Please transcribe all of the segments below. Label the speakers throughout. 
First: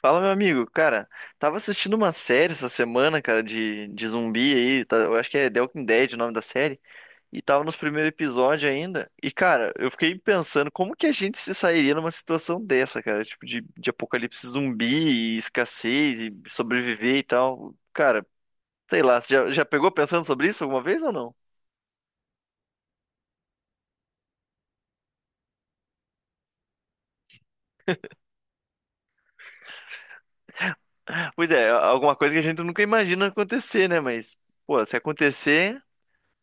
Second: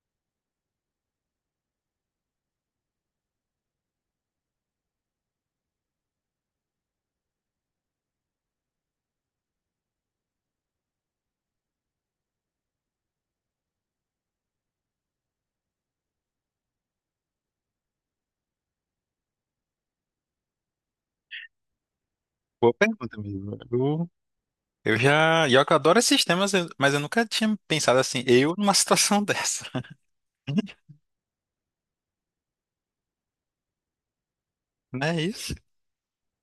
Speaker 1: Fala, meu amigo. Cara, tava assistindo uma série essa semana, cara, de zumbi aí. Eu acho que é The Walking Dead o nome da série. E tava nos primeiros episódios ainda. E, cara, eu fiquei pensando como que a gente se sairia numa situação dessa, cara? Tipo, de apocalipse zumbi, e escassez e sobreviver e tal. Cara, sei lá, você já pegou pensando sobre isso alguma vez ou não?
Speaker 2: Boa pergunta mesmo. Eu já. E eu que adoro esses temas, mas eu nunca tinha pensado assim, eu numa situação dessa.
Speaker 1: Pois é, alguma coisa que a gente nunca imagina acontecer, né? Mas, pô, se
Speaker 2: Não é isso?
Speaker 1: acontecer.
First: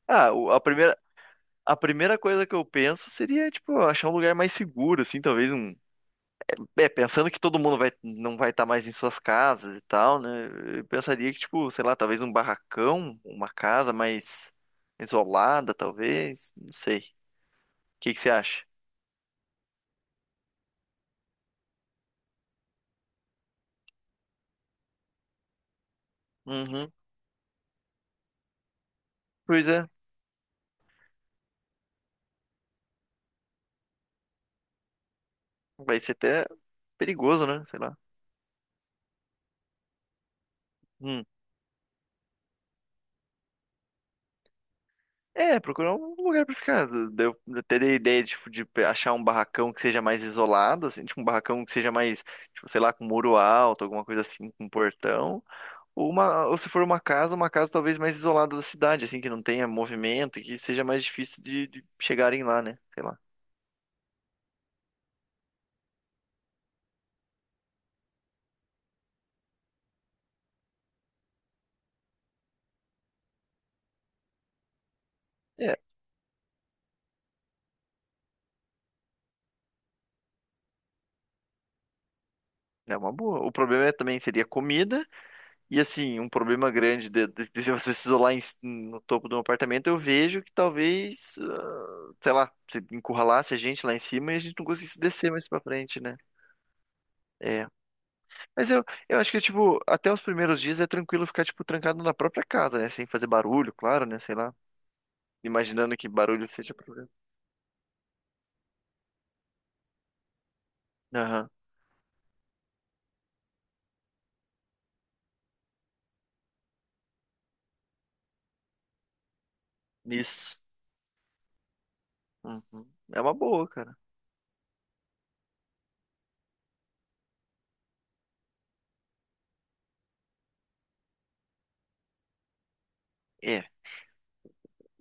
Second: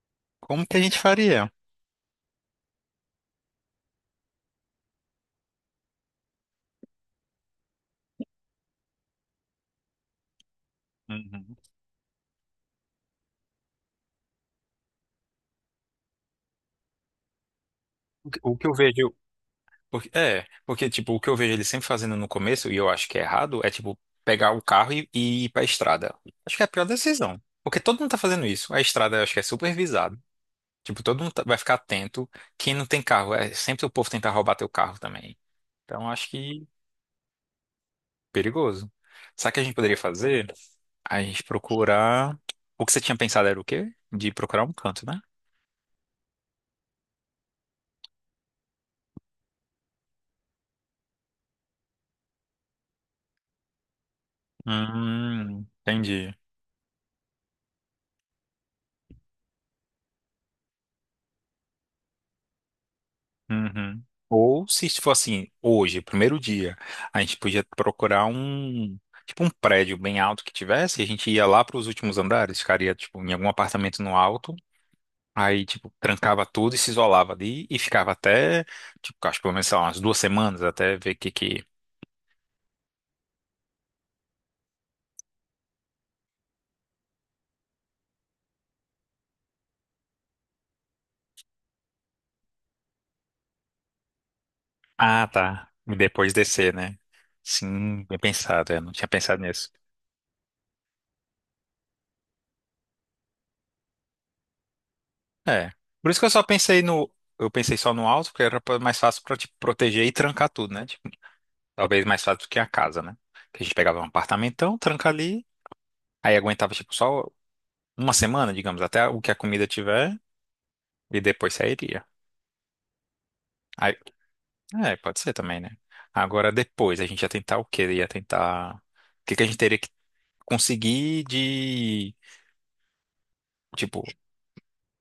Speaker 1: Ah, o- a
Speaker 2: Como que a
Speaker 1: primeira,
Speaker 2: gente faria?
Speaker 1: A primeira coisa que eu penso seria, tipo, achar um lugar mais seguro, assim, talvez um. É, pensando que todo mundo vai, não vai estar mais em suas casas e tal, né? Eu pensaria que,
Speaker 2: Uhum.
Speaker 1: tipo, sei lá, talvez um barracão, uma casa mais isolada, talvez. Não sei. O que que
Speaker 2: O
Speaker 1: você
Speaker 2: que o
Speaker 1: acha?
Speaker 2: que eu vejo. É, porque, tipo, o que eu vejo eles sempre fazendo no começo, e eu acho que é errado, é, tipo, pegar o carro e ir pra estrada. Acho que é a pior
Speaker 1: Uhum.
Speaker 2: decisão. Porque todo mundo tá fazendo isso. A estrada, eu acho que é
Speaker 1: Pois é.
Speaker 2: supervisada. Tipo, todo mundo vai ficar atento. Quem não tem carro, é sempre o povo tentar roubar teu carro também.
Speaker 1: Vai
Speaker 2: Então,
Speaker 1: ser
Speaker 2: acho
Speaker 1: até
Speaker 2: que
Speaker 1: perigoso, né? Sei lá.
Speaker 2: perigoso. Sabe o que a gente poderia fazer? A
Speaker 1: Hum.
Speaker 2: gente procurar. O que você tinha pensado era o quê? De procurar um canto, né?
Speaker 1: É, procurar um lugar pra ficar. Daí eu até dei a ideia, tipo, de achar um barracão que seja mais isolado, assim, tipo, um barracão que seja mais, tipo, sei lá, com muro alto, alguma coisa assim, com portão. Ou,
Speaker 2: Entendi.
Speaker 1: uma, ou se for uma casa talvez mais isolada da cidade, assim, que não tenha movimento e que seja mais difícil de chegarem lá, né? Sei lá.
Speaker 2: Uhum. Ou se for assim, hoje, primeiro dia, a gente podia procurar um. Tipo um prédio bem alto que tivesse, e a gente ia lá para os últimos andares, ficaria tipo em algum apartamento no alto, aí
Speaker 1: É,
Speaker 2: tipo trancava tudo e se isolava ali e ficava até, tipo, acho que pelo menos sei lá, umas 2 semanas até ver o que que.
Speaker 1: é uma boa. O problema é, também seria comida e, assim, um problema grande de, de você se isolar em no topo de um apartamento, eu vejo que talvez, ah, sei lá, se encurralasse a gente lá em cima e a gente não conseguisse
Speaker 2: Ah,
Speaker 1: descer mais pra
Speaker 2: tá. E
Speaker 1: frente, né?
Speaker 2: depois descer, né?
Speaker 1: É.
Speaker 2: Sim, bem
Speaker 1: Mas
Speaker 2: pensado. Eu
Speaker 1: eu,
Speaker 2: não tinha
Speaker 1: eu acho que,
Speaker 2: pensado nisso.
Speaker 1: tipo, até os primeiros dias é tranquilo ficar, tipo, trancado na própria casa, né? Sem fazer barulho, claro, né? Sei lá.
Speaker 2: É.
Speaker 1: Imaginando que
Speaker 2: Por isso que eu só
Speaker 1: barulho seja.
Speaker 2: pensei no. Eu pensei só no alto, porque era mais fácil pra te proteger e trancar tudo, né? Tipo,
Speaker 1: Aham.
Speaker 2: talvez mais fácil do que a casa, né? Que a gente pegava um apartamentão, tranca ali, aí aguentava, tipo, só uma semana, digamos, até o que a comida tiver,
Speaker 1: Isso.
Speaker 2: e depois sairia.
Speaker 1: Uhum. É uma boa, cara.
Speaker 2: Aí, é, pode ser também, né? Agora depois, a gente ia tentar o quê? Ia tentar. O que que a gente teria que conseguir de.
Speaker 1: É.
Speaker 2: Tipo,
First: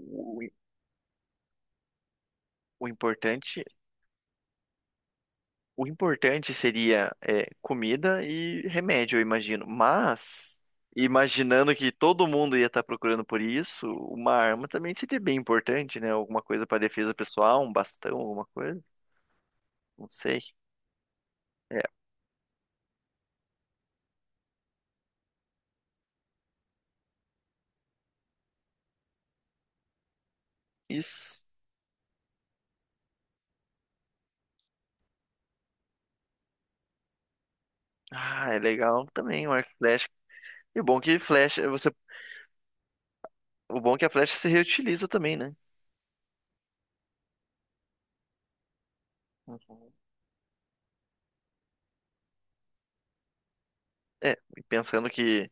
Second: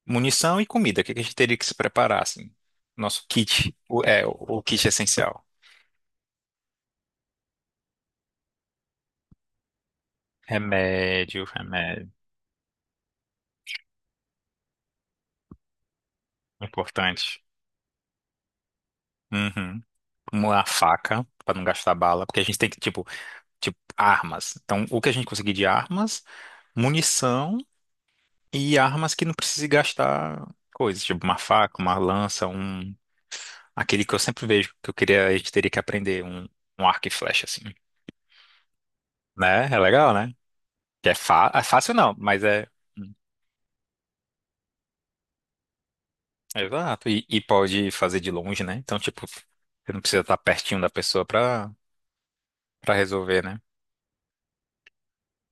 Speaker 1: O,
Speaker 2: munição e comida. O que que a gente teria que se preparar, assim?
Speaker 1: o
Speaker 2: Nosso
Speaker 1: importante,
Speaker 2: kit. O kit essencial.
Speaker 1: o importante seria é, comida e remédio, eu imagino. Mas,
Speaker 2: Remédio,
Speaker 1: imaginando que
Speaker 2: remédio.
Speaker 1: todo mundo ia estar procurando por isso, uma arma também seria bem importante, né? Alguma coisa para defesa
Speaker 2: Importante.
Speaker 1: pessoal, um bastão, alguma coisa.
Speaker 2: Uhum.
Speaker 1: Não sei.
Speaker 2: Uma faca, para não
Speaker 1: É,
Speaker 2: gastar bala. Porque a gente tem que, tipo, armas. Então, o que a gente conseguir de armas, munição e armas que não precise gastar coisas. Tipo, uma
Speaker 1: isso.
Speaker 2: faca, uma lança, um. Aquele que eu sempre vejo, que eu queria, a gente teria que aprender, um arco e flecha, assim.
Speaker 1: Ah, é legal também, um
Speaker 2: Né?
Speaker 1: arco e
Speaker 2: É
Speaker 1: flecha.
Speaker 2: legal, né?
Speaker 1: E o bom
Speaker 2: Que é,
Speaker 1: que
Speaker 2: é
Speaker 1: flecha, você,
Speaker 2: fácil não, mas é. Hum.
Speaker 1: o bom é que a flecha se reutiliza também, né?
Speaker 2: Exato. E pode fazer de longe, né? Então, tipo,
Speaker 1: Uhum.
Speaker 2: você não precisa estar pertinho da pessoa pra resolver, né?
Speaker 1: É, e pensando que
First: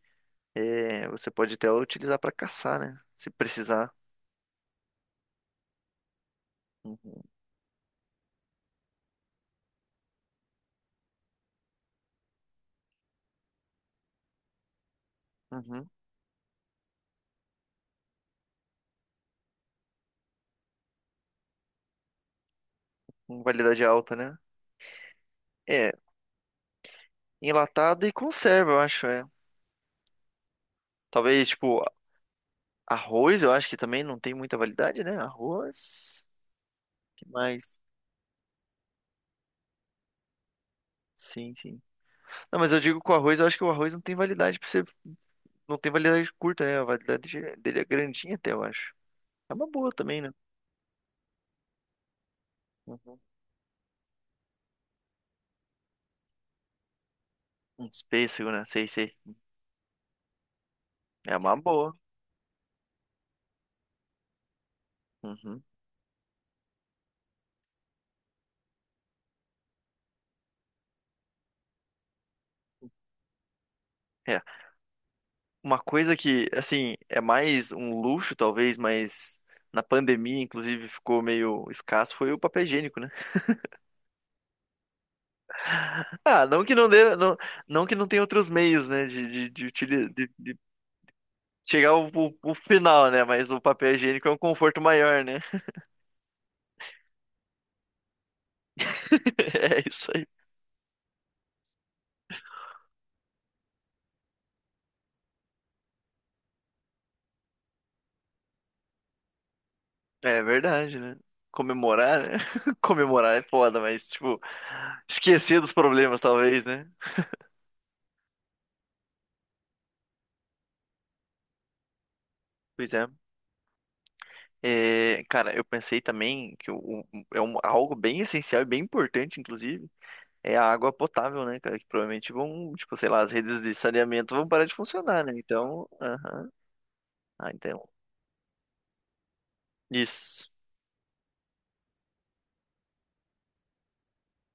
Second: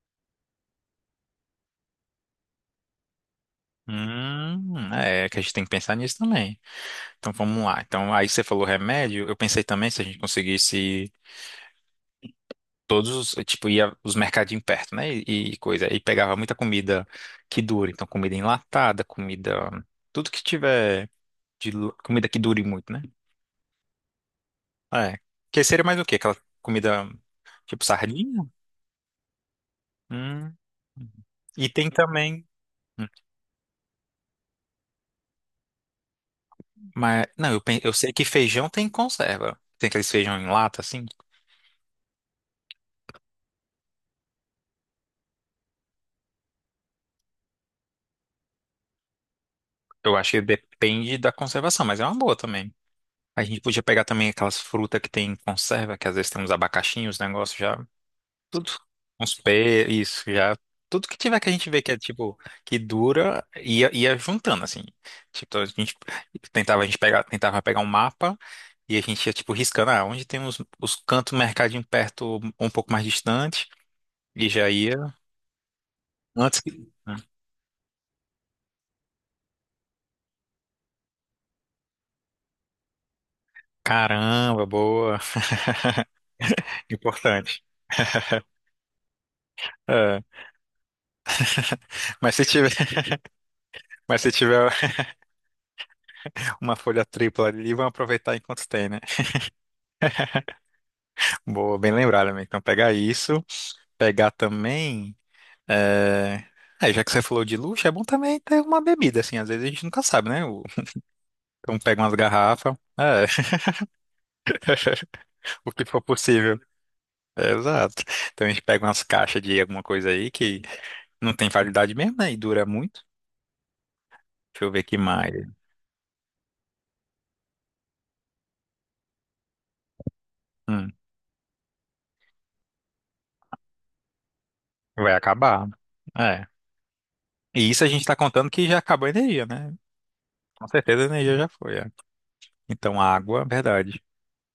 Speaker 1: é, você pode até utilizar para caçar, né? Se precisar.
Speaker 2: É que a gente tem que pensar nisso também.
Speaker 1: Uhum,
Speaker 2: Então, vamos lá. Então, aí você falou remédio, eu pensei também se a gente conseguisse todos os, tipo, ia os mercadinhos perto, né? E
Speaker 1: uhum.
Speaker 2: coisa. E pegava muita comida que dure. Então, comida enlatada, comida, tudo que tiver comida que dure muito, né?
Speaker 1: Com validade alta, né?
Speaker 2: É. Que seria
Speaker 1: É,
Speaker 2: mais o quê? Aquela comida tipo
Speaker 1: enlatado e
Speaker 2: sardinha?
Speaker 1: conserva, eu acho, é.
Speaker 2: Hum.
Speaker 1: Talvez,
Speaker 2: E
Speaker 1: tipo,
Speaker 2: tem também.
Speaker 1: arroz, eu acho que também não tem muita validade, né? Arroz.
Speaker 2: Mas,
Speaker 1: Que
Speaker 2: não,
Speaker 1: mais?
Speaker 2: eu sei que feijão tem conserva. Tem aqueles feijão em lata, assim.
Speaker 1: Sim, sim. Não, mas eu digo com arroz, eu acho que o arroz não tem validade pra você. Não tem validade curta, né? A validade dele é grandinha até, eu acho. É uma boa
Speaker 2: Eu
Speaker 1: também, né?
Speaker 2: acho que depende da conservação, mas é uma boa também.
Speaker 1: Uhum.
Speaker 2: A gente podia pegar também aquelas frutas que tem conserva, que às vezes tem uns abacaxinhos, negócio já.
Speaker 1: Um pêssego, né?
Speaker 2: Tudo.
Speaker 1: Sei, sei.
Speaker 2: Uns pés, isso, já. Tudo que
Speaker 1: É
Speaker 2: tiver que a
Speaker 1: uma
Speaker 2: gente vê que
Speaker 1: boa.
Speaker 2: é tipo, que dura, ia juntando, assim. Tipo, então
Speaker 1: Uhum.
Speaker 2: a gente tentava, a gente pegar, tentava pegar um mapa e a gente ia, tipo, riscando, ah, onde tem os cantos mercadinho perto, um pouco mais distante,
Speaker 1: É,
Speaker 2: e já ia.
Speaker 1: uma coisa que,
Speaker 2: Antes que.
Speaker 1: assim, é mais um luxo, talvez, mas na pandemia, inclusive, ficou meio escasso, foi o papel higiênico, né?
Speaker 2: Caramba, boa.
Speaker 1: Ah, não que não dê, não,
Speaker 2: Importante.
Speaker 1: não que não tenha outros meios, né, de, utili-
Speaker 2: É.
Speaker 1: de- de chegar ao, ao-
Speaker 2: Mas se
Speaker 1: ao
Speaker 2: tiver,
Speaker 1: final, né? Mas o papel
Speaker 2: mas
Speaker 1: higiênico é
Speaker 2: se
Speaker 1: um
Speaker 2: tiver
Speaker 1: conforto maior, né?
Speaker 2: uma folha tripla ali, vão aproveitar enquanto tem, né?
Speaker 1: É isso aí.
Speaker 2: Boa, bem lembrado, amigo. Então pegar isso, pegar também. É... é, já que você falou de luxo, é bom também ter uma bebida, assim. Às vezes a gente nunca sabe,
Speaker 1: É
Speaker 2: né?
Speaker 1: verdade, né?
Speaker 2: Então pega umas
Speaker 1: Comemorar, né?
Speaker 2: garrafas, é,
Speaker 1: Comemorar é foda, mas, tipo, esquecer
Speaker 2: o
Speaker 1: dos
Speaker 2: que for
Speaker 1: problemas,
Speaker 2: possível.
Speaker 1: talvez, né?
Speaker 2: É, exato. Então a gente pega umas caixas de alguma coisa aí que não tem validade mesmo, né? E dura
Speaker 1: Pois
Speaker 2: muito.
Speaker 1: é.
Speaker 2: Deixa eu ver que
Speaker 1: É,
Speaker 2: mais.
Speaker 1: cara, eu pensei também que é um- algo bem essencial e bem importante, inclusive, é a água
Speaker 2: Hum,
Speaker 1: potável, né, cara? Que provavelmente vão, tipo, sei lá, as redes de saneamento vão parar de
Speaker 2: vai
Speaker 1: funcionar, né?
Speaker 2: acabar.
Speaker 1: Então,
Speaker 2: É.
Speaker 1: aham. Ah,
Speaker 2: E isso a
Speaker 1: então.
Speaker 2: gente está contando que já acabou a energia, né?
Speaker 1: Isso.
Speaker 2: Com certeza a energia já foi. É. Então, a água, verdade.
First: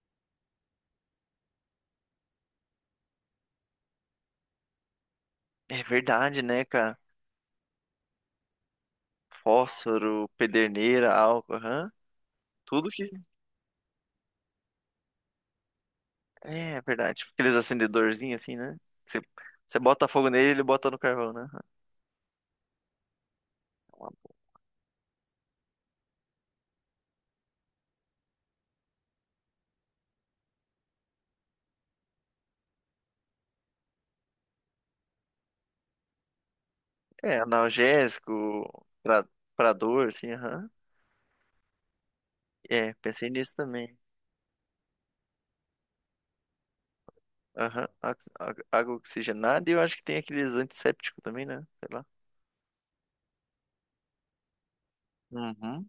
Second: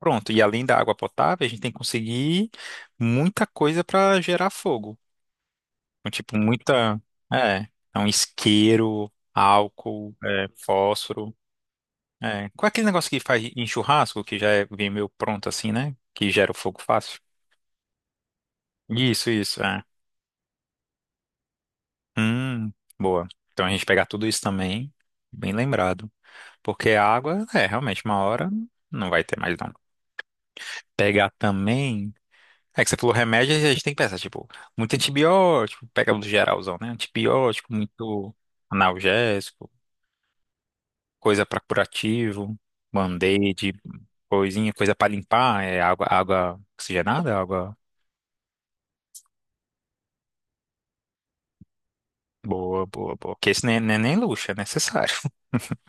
Speaker 2: Pronto. E além da água potável, a gente tem que conseguir muita coisa para gerar fogo.
Speaker 1: É
Speaker 2: Então, tipo,
Speaker 1: verdade, né, cara?
Speaker 2: muita. É. Então, isqueiro, álcool,
Speaker 1: Fósforo,
Speaker 2: é,
Speaker 1: pederneira,
Speaker 2: fósforo.
Speaker 1: álcool, aham.
Speaker 2: É. Qual é aquele
Speaker 1: Tudo que.
Speaker 2: negócio que faz em churrasco, que já é, vem meio pronto assim, né? Que gera o
Speaker 1: É, é
Speaker 2: fogo
Speaker 1: verdade.
Speaker 2: fácil.
Speaker 1: Tipo, aqueles acendedorzinhos assim, né? Você,
Speaker 2: Isso,
Speaker 1: Você
Speaker 2: é.
Speaker 1: bota fogo nele, ele bota no carvão, né?
Speaker 2: Hum, boa. Então, a gente pegar tudo isso também, bem lembrado. Porque a água, é, realmente, uma hora não vai ter mais, não. Pegar também. É que você falou remédio, a gente tem que pensar, tipo, muito antibiótico, pega o geralzão, né?
Speaker 1: É,
Speaker 2: Antibiótico, muito
Speaker 1: analgésico, pra,
Speaker 2: analgésico,
Speaker 1: pra dor, assim, aham.
Speaker 2: coisa pra curativo,
Speaker 1: É, pensei nisso
Speaker 2: band-aid,
Speaker 1: também.
Speaker 2: coisinha, coisa pra limpar, é água, água oxigenada, água
Speaker 1: Aham, Água oxigenada e eu acho que tem aqueles antissépticos também, né? Sei lá.
Speaker 2: boa, boa, boa. Porque esse nem, nem, nem luxo, é necessário.
Speaker 1: Uhum.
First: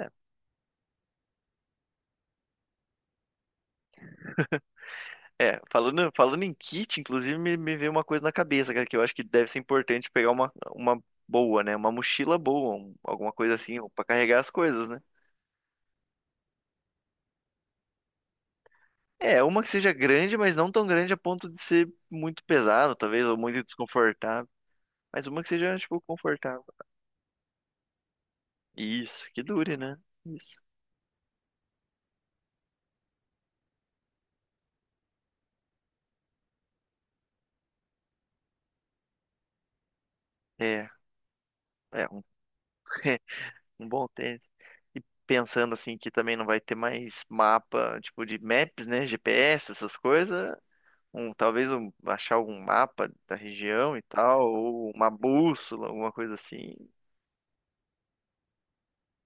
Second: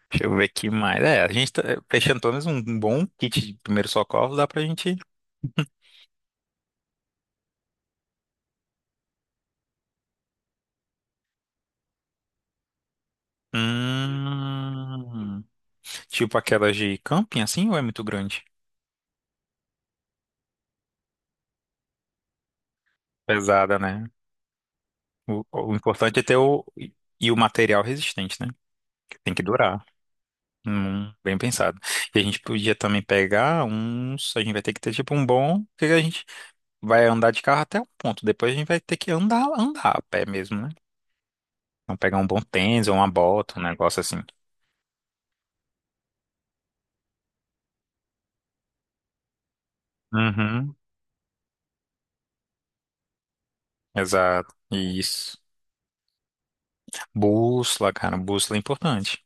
Speaker 1: É,
Speaker 2: Deixa eu ver aqui mais. É, a gente tá fechando pelo menos um bom kit de primeiro socorro, dá pra gente.
Speaker 1: é, falando em kit, inclusive me veio uma coisa na cabeça, cara, que eu acho que deve ser importante pegar uma boa, né? Uma mochila boa, um- alguma coisa assim, pra carregar as coisas, né?
Speaker 2: Hum, tipo aquelas de camping, assim, ou é muito grande?
Speaker 1: É, uma que seja grande, mas não tão grande a ponto de ser muito pesado, talvez, ou muito
Speaker 2: Pesada, né?
Speaker 1: desconfortável. Mas uma
Speaker 2: O,
Speaker 1: que
Speaker 2: o
Speaker 1: seja, tipo,
Speaker 2: importante é ter
Speaker 1: confortável.
Speaker 2: o. E o material resistente, né? Que
Speaker 1: Isso,
Speaker 2: tem
Speaker 1: que
Speaker 2: que
Speaker 1: dure,
Speaker 2: durar.
Speaker 1: né? Isso.
Speaker 2: Bem pensado. E a gente podia também pegar uns. A gente vai ter que ter tipo um bom. Porque a gente vai andar de carro até um ponto. Depois a gente vai ter que andar, andar a pé mesmo, né?
Speaker 1: É,
Speaker 2: Então
Speaker 1: é
Speaker 2: pegar
Speaker 1: um,
Speaker 2: um bom tênis ou uma bota, um
Speaker 1: um
Speaker 2: negócio
Speaker 1: bom
Speaker 2: assim.
Speaker 1: tênis. E pensando assim que também não vai ter mais mapa, tipo de maps, né? GPS, essas coisas.
Speaker 2: Uhum.
Speaker 1: Um, talvez um, achar algum mapa da região e tal,
Speaker 2: Exato.
Speaker 1: ou uma
Speaker 2: Isso.
Speaker 1: bússola, alguma coisa assim.
Speaker 2: Bússola, cara. Bússola é importante.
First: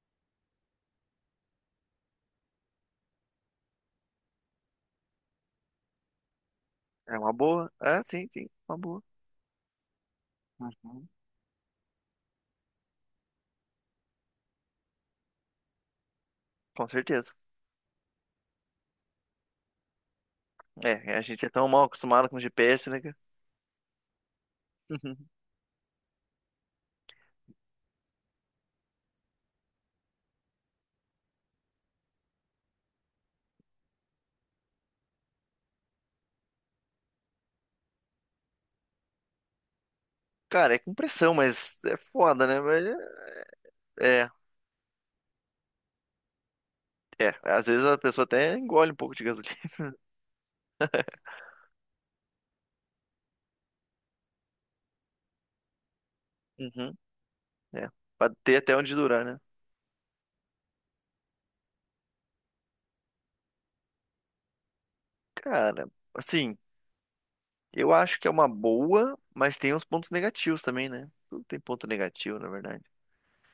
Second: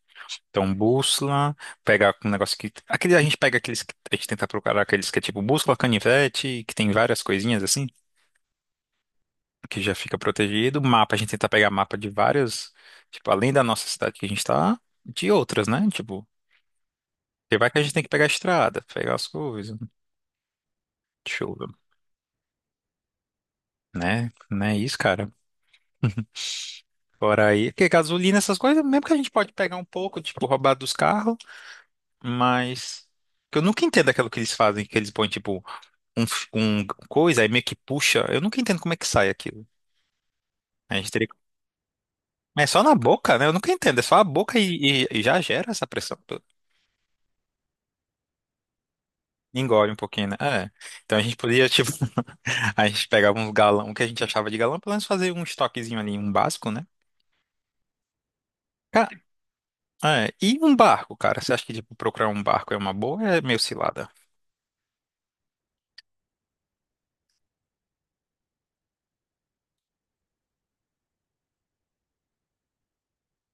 Speaker 2: Então, bússola, pegar um negócio que. Aquele, a gente pega aqueles que a gente tenta procurar aqueles que é tipo bússola, canivete, que tem
Speaker 1: É
Speaker 2: várias
Speaker 1: uma
Speaker 2: coisinhas
Speaker 1: boa.
Speaker 2: assim,
Speaker 1: Ah, sim, sim, uma boa.
Speaker 2: que já fica protegido.
Speaker 1: Uhum.
Speaker 2: Mapa, a gente tenta pegar mapa de várias, tipo, além da nossa cidade que a gente tá, de outras, né? Tipo,
Speaker 1: Com certeza.
Speaker 2: porque vai que a gente tem que pegar a estrada, pegar as coisas,
Speaker 1: É, a gente é
Speaker 2: chuva,
Speaker 1: tão mal acostumado com GPS, né, cara?
Speaker 2: né? Não é isso, cara. Fora aí, porque gasolina, essas coisas, mesmo que a gente pode pegar um pouco, tipo, roubar dos carros, mas. Que eu nunca entendo aquilo que eles fazem, que eles põem, tipo. um coisa, aí meio que puxa. Eu nunca entendo como é que sai aquilo.
Speaker 1: Cara, é com
Speaker 2: A gente teria.
Speaker 1: pressão, mas é foda, né?
Speaker 2: Mas é só
Speaker 1: Mas
Speaker 2: na boca, né? Eu nunca entendo. É só a
Speaker 1: é,
Speaker 2: boca e já gera essa pressão toda.
Speaker 1: é, é. Às vezes a pessoa até engole um pouco de gasolina.
Speaker 2: Engole um pouquinho, né? É. Então a gente podia, tipo, a gente pegava uns galão, o que a gente achava de galão, pelo menos fazer um estoquezinho ali, um básico, né?
Speaker 1: Uhum, é. Pra ter até onde
Speaker 2: Ca-
Speaker 1: durar, né?
Speaker 2: É. E um barco, cara? Você acha que, tipo, procurar um barco é uma boa ou é meio cilada?
Speaker 1: Cara, assim, eu acho que é uma boa, mas tem uns pontos negativos também, né? Tudo tem ponto negativo, na verdade.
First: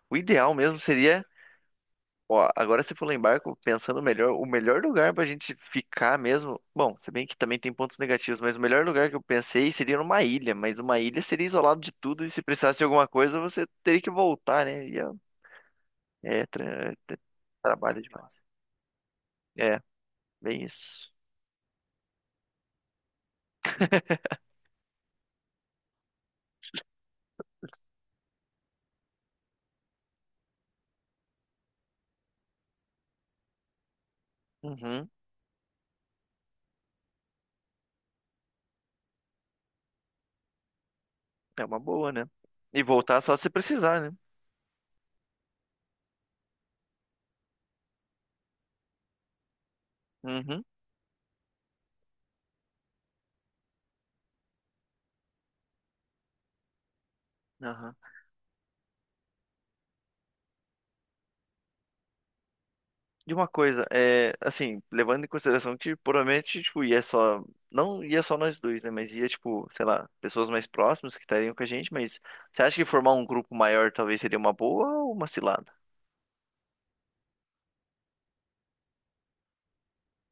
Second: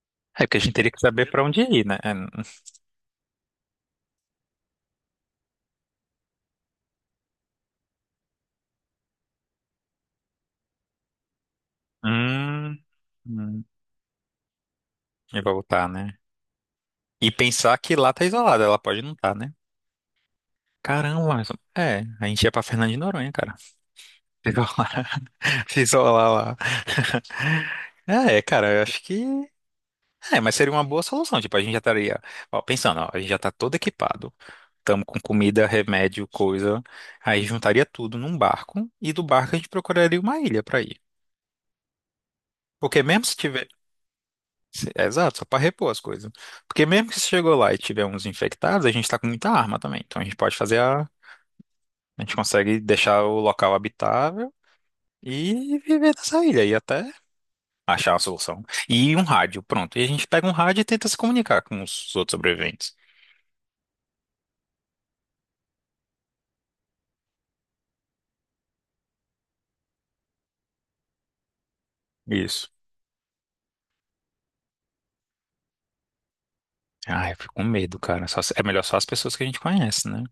Speaker 1: O
Speaker 2: É,
Speaker 1: ideal
Speaker 2: porque a gente
Speaker 1: mesmo
Speaker 2: teria que
Speaker 1: seria,
Speaker 2: saber pra onde ir, né? É.
Speaker 1: ó, agora se for lá em barco, pensando melhor, o melhor lugar pra gente ficar mesmo. Bom, se bem que também tem pontos negativos, mas o melhor lugar que eu pensei seria numa ilha, mas uma ilha seria isolado de tudo e se precisasse
Speaker 2: Hum,
Speaker 1: de alguma coisa,
Speaker 2: hum,
Speaker 1: você teria que voltar, né? E é,
Speaker 2: eu voltar, né?
Speaker 1: é, é
Speaker 2: E pensar que
Speaker 1: trabalho
Speaker 2: lá tá
Speaker 1: demais.
Speaker 2: isolada, ela pode não estar, né?
Speaker 1: É, bem isso.
Speaker 2: Caramba, mas é, a gente ia pra Fernando de Noronha, cara. Se isolar, se isolar lá. É, cara, eu acho que. É, mas seria uma boa solução. Tipo, a gente já estaria. Ó, pensando, ó, a gente já tá todo equipado. Estamos
Speaker 1: Uhum,
Speaker 2: com comida, remédio, coisa. Aí juntaria tudo num barco. E do barco a gente procuraria uma ilha pra ir.
Speaker 1: é uma boa, né? E
Speaker 2: Porque
Speaker 1: voltar
Speaker 2: mesmo se
Speaker 1: só se
Speaker 2: tiver.
Speaker 1: precisar, né?
Speaker 2: É, exato, só pra repor as coisas. Porque mesmo que se chegou lá e tiver uns infectados, a gente tá com muita arma também. Então a gente pode
Speaker 1: Uhum.
Speaker 2: fazer a. A gente consegue deixar o local habitável. E viver nessa ilha e até
Speaker 1: Aham.
Speaker 2: achar a solução. E um rádio, pronto. E a gente pega um rádio e tenta se comunicar com os outros sobreviventes.
Speaker 1: E uma coisa, é, assim, levando em consideração que provavelmente, tipo, ia só, não ia só nós dois, né, mas ia, tipo, sei lá, pessoas mais próximas que estariam com a gente, mas você
Speaker 2: Isso.
Speaker 1: acha que formar um grupo maior talvez seria uma boa ou uma cilada?
Speaker 2: Ai, eu fico com medo, cara. Só se- é melhor só as pessoas que a gente conhece, né?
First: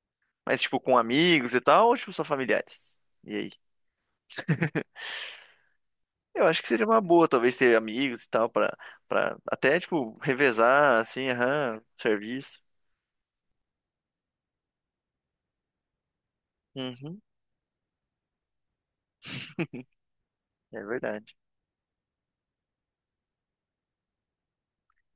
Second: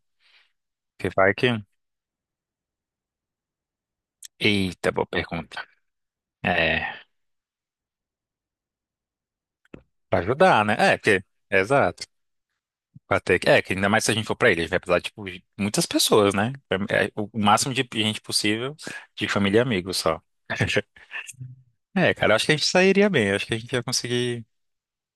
Speaker 1: Mas, tipo, com
Speaker 2: Porque vai que.
Speaker 1: amigos e tal, ou, tipo, só familiares? E aí?
Speaker 2: Eita, boa pergunta.
Speaker 1: Eu acho que seria uma
Speaker 2: É,
Speaker 1: boa, talvez, ter amigos e tal, pra, pra até, tipo,
Speaker 2: pra ajudar, né? É,
Speaker 1: revezar,
Speaker 2: porque.
Speaker 1: assim, aham,
Speaker 2: Exato.
Speaker 1: serviço.
Speaker 2: Pra ter. É, que ainda mais se a gente for pra ilha, a gente vai precisar, tipo, de muitas pessoas, né? É, é,
Speaker 1: Uhum,
Speaker 2: o máximo de gente possível, de família e amigos só.
Speaker 1: é verdade.
Speaker 2: É, cara, eu acho que a gente sairia bem, eu acho que a gente ia conseguir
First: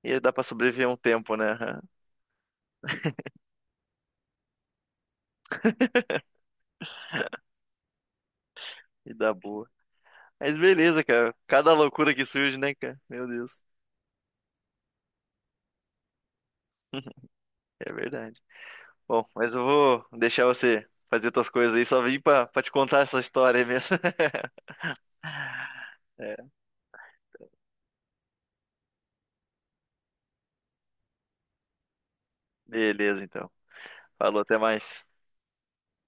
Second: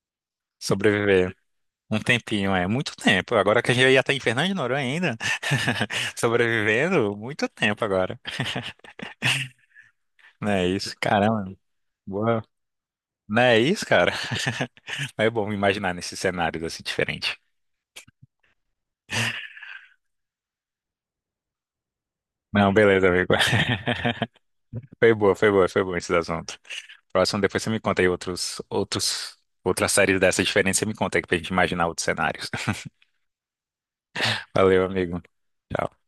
Speaker 1: Ia dar pra sobreviver um
Speaker 2: sobreviver.
Speaker 1: tempo, né, aham,
Speaker 2: Um tempinho, é muito tempo. Agora que a gente ia estar em Fernando de Noronha ainda, sobrevivendo, muito tempo agora.
Speaker 1: e dar boa.
Speaker 2: Não
Speaker 1: Mas
Speaker 2: é isso?
Speaker 1: beleza, cara.
Speaker 2: Caramba,
Speaker 1: Cada loucura que
Speaker 2: boa.
Speaker 1: surge, né, cara? Meu
Speaker 2: Não é
Speaker 1: Deus.
Speaker 2: isso, cara? É bom imaginar nesses cenários assim diferentes.
Speaker 1: É verdade. Bom, mas eu vou deixar você fazer suas coisas aí. Só vim pra te
Speaker 2: Não,
Speaker 1: contar
Speaker 2: beleza,
Speaker 1: essa
Speaker 2: amigo.
Speaker 1: história aí mesmo.
Speaker 2: Foi boa, foi boa, foi bom esses
Speaker 1: É,
Speaker 2: assuntos. Próximo, depois você me conta aí outros, outros, outras séries dessa diferença, você me conta aí pra gente imaginar outros cenários.
Speaker 1: beleza, então. Falou, até
Speaker 2: Valeu,
Speaker 1: mais.
Speaker 2: amigo. Tchau.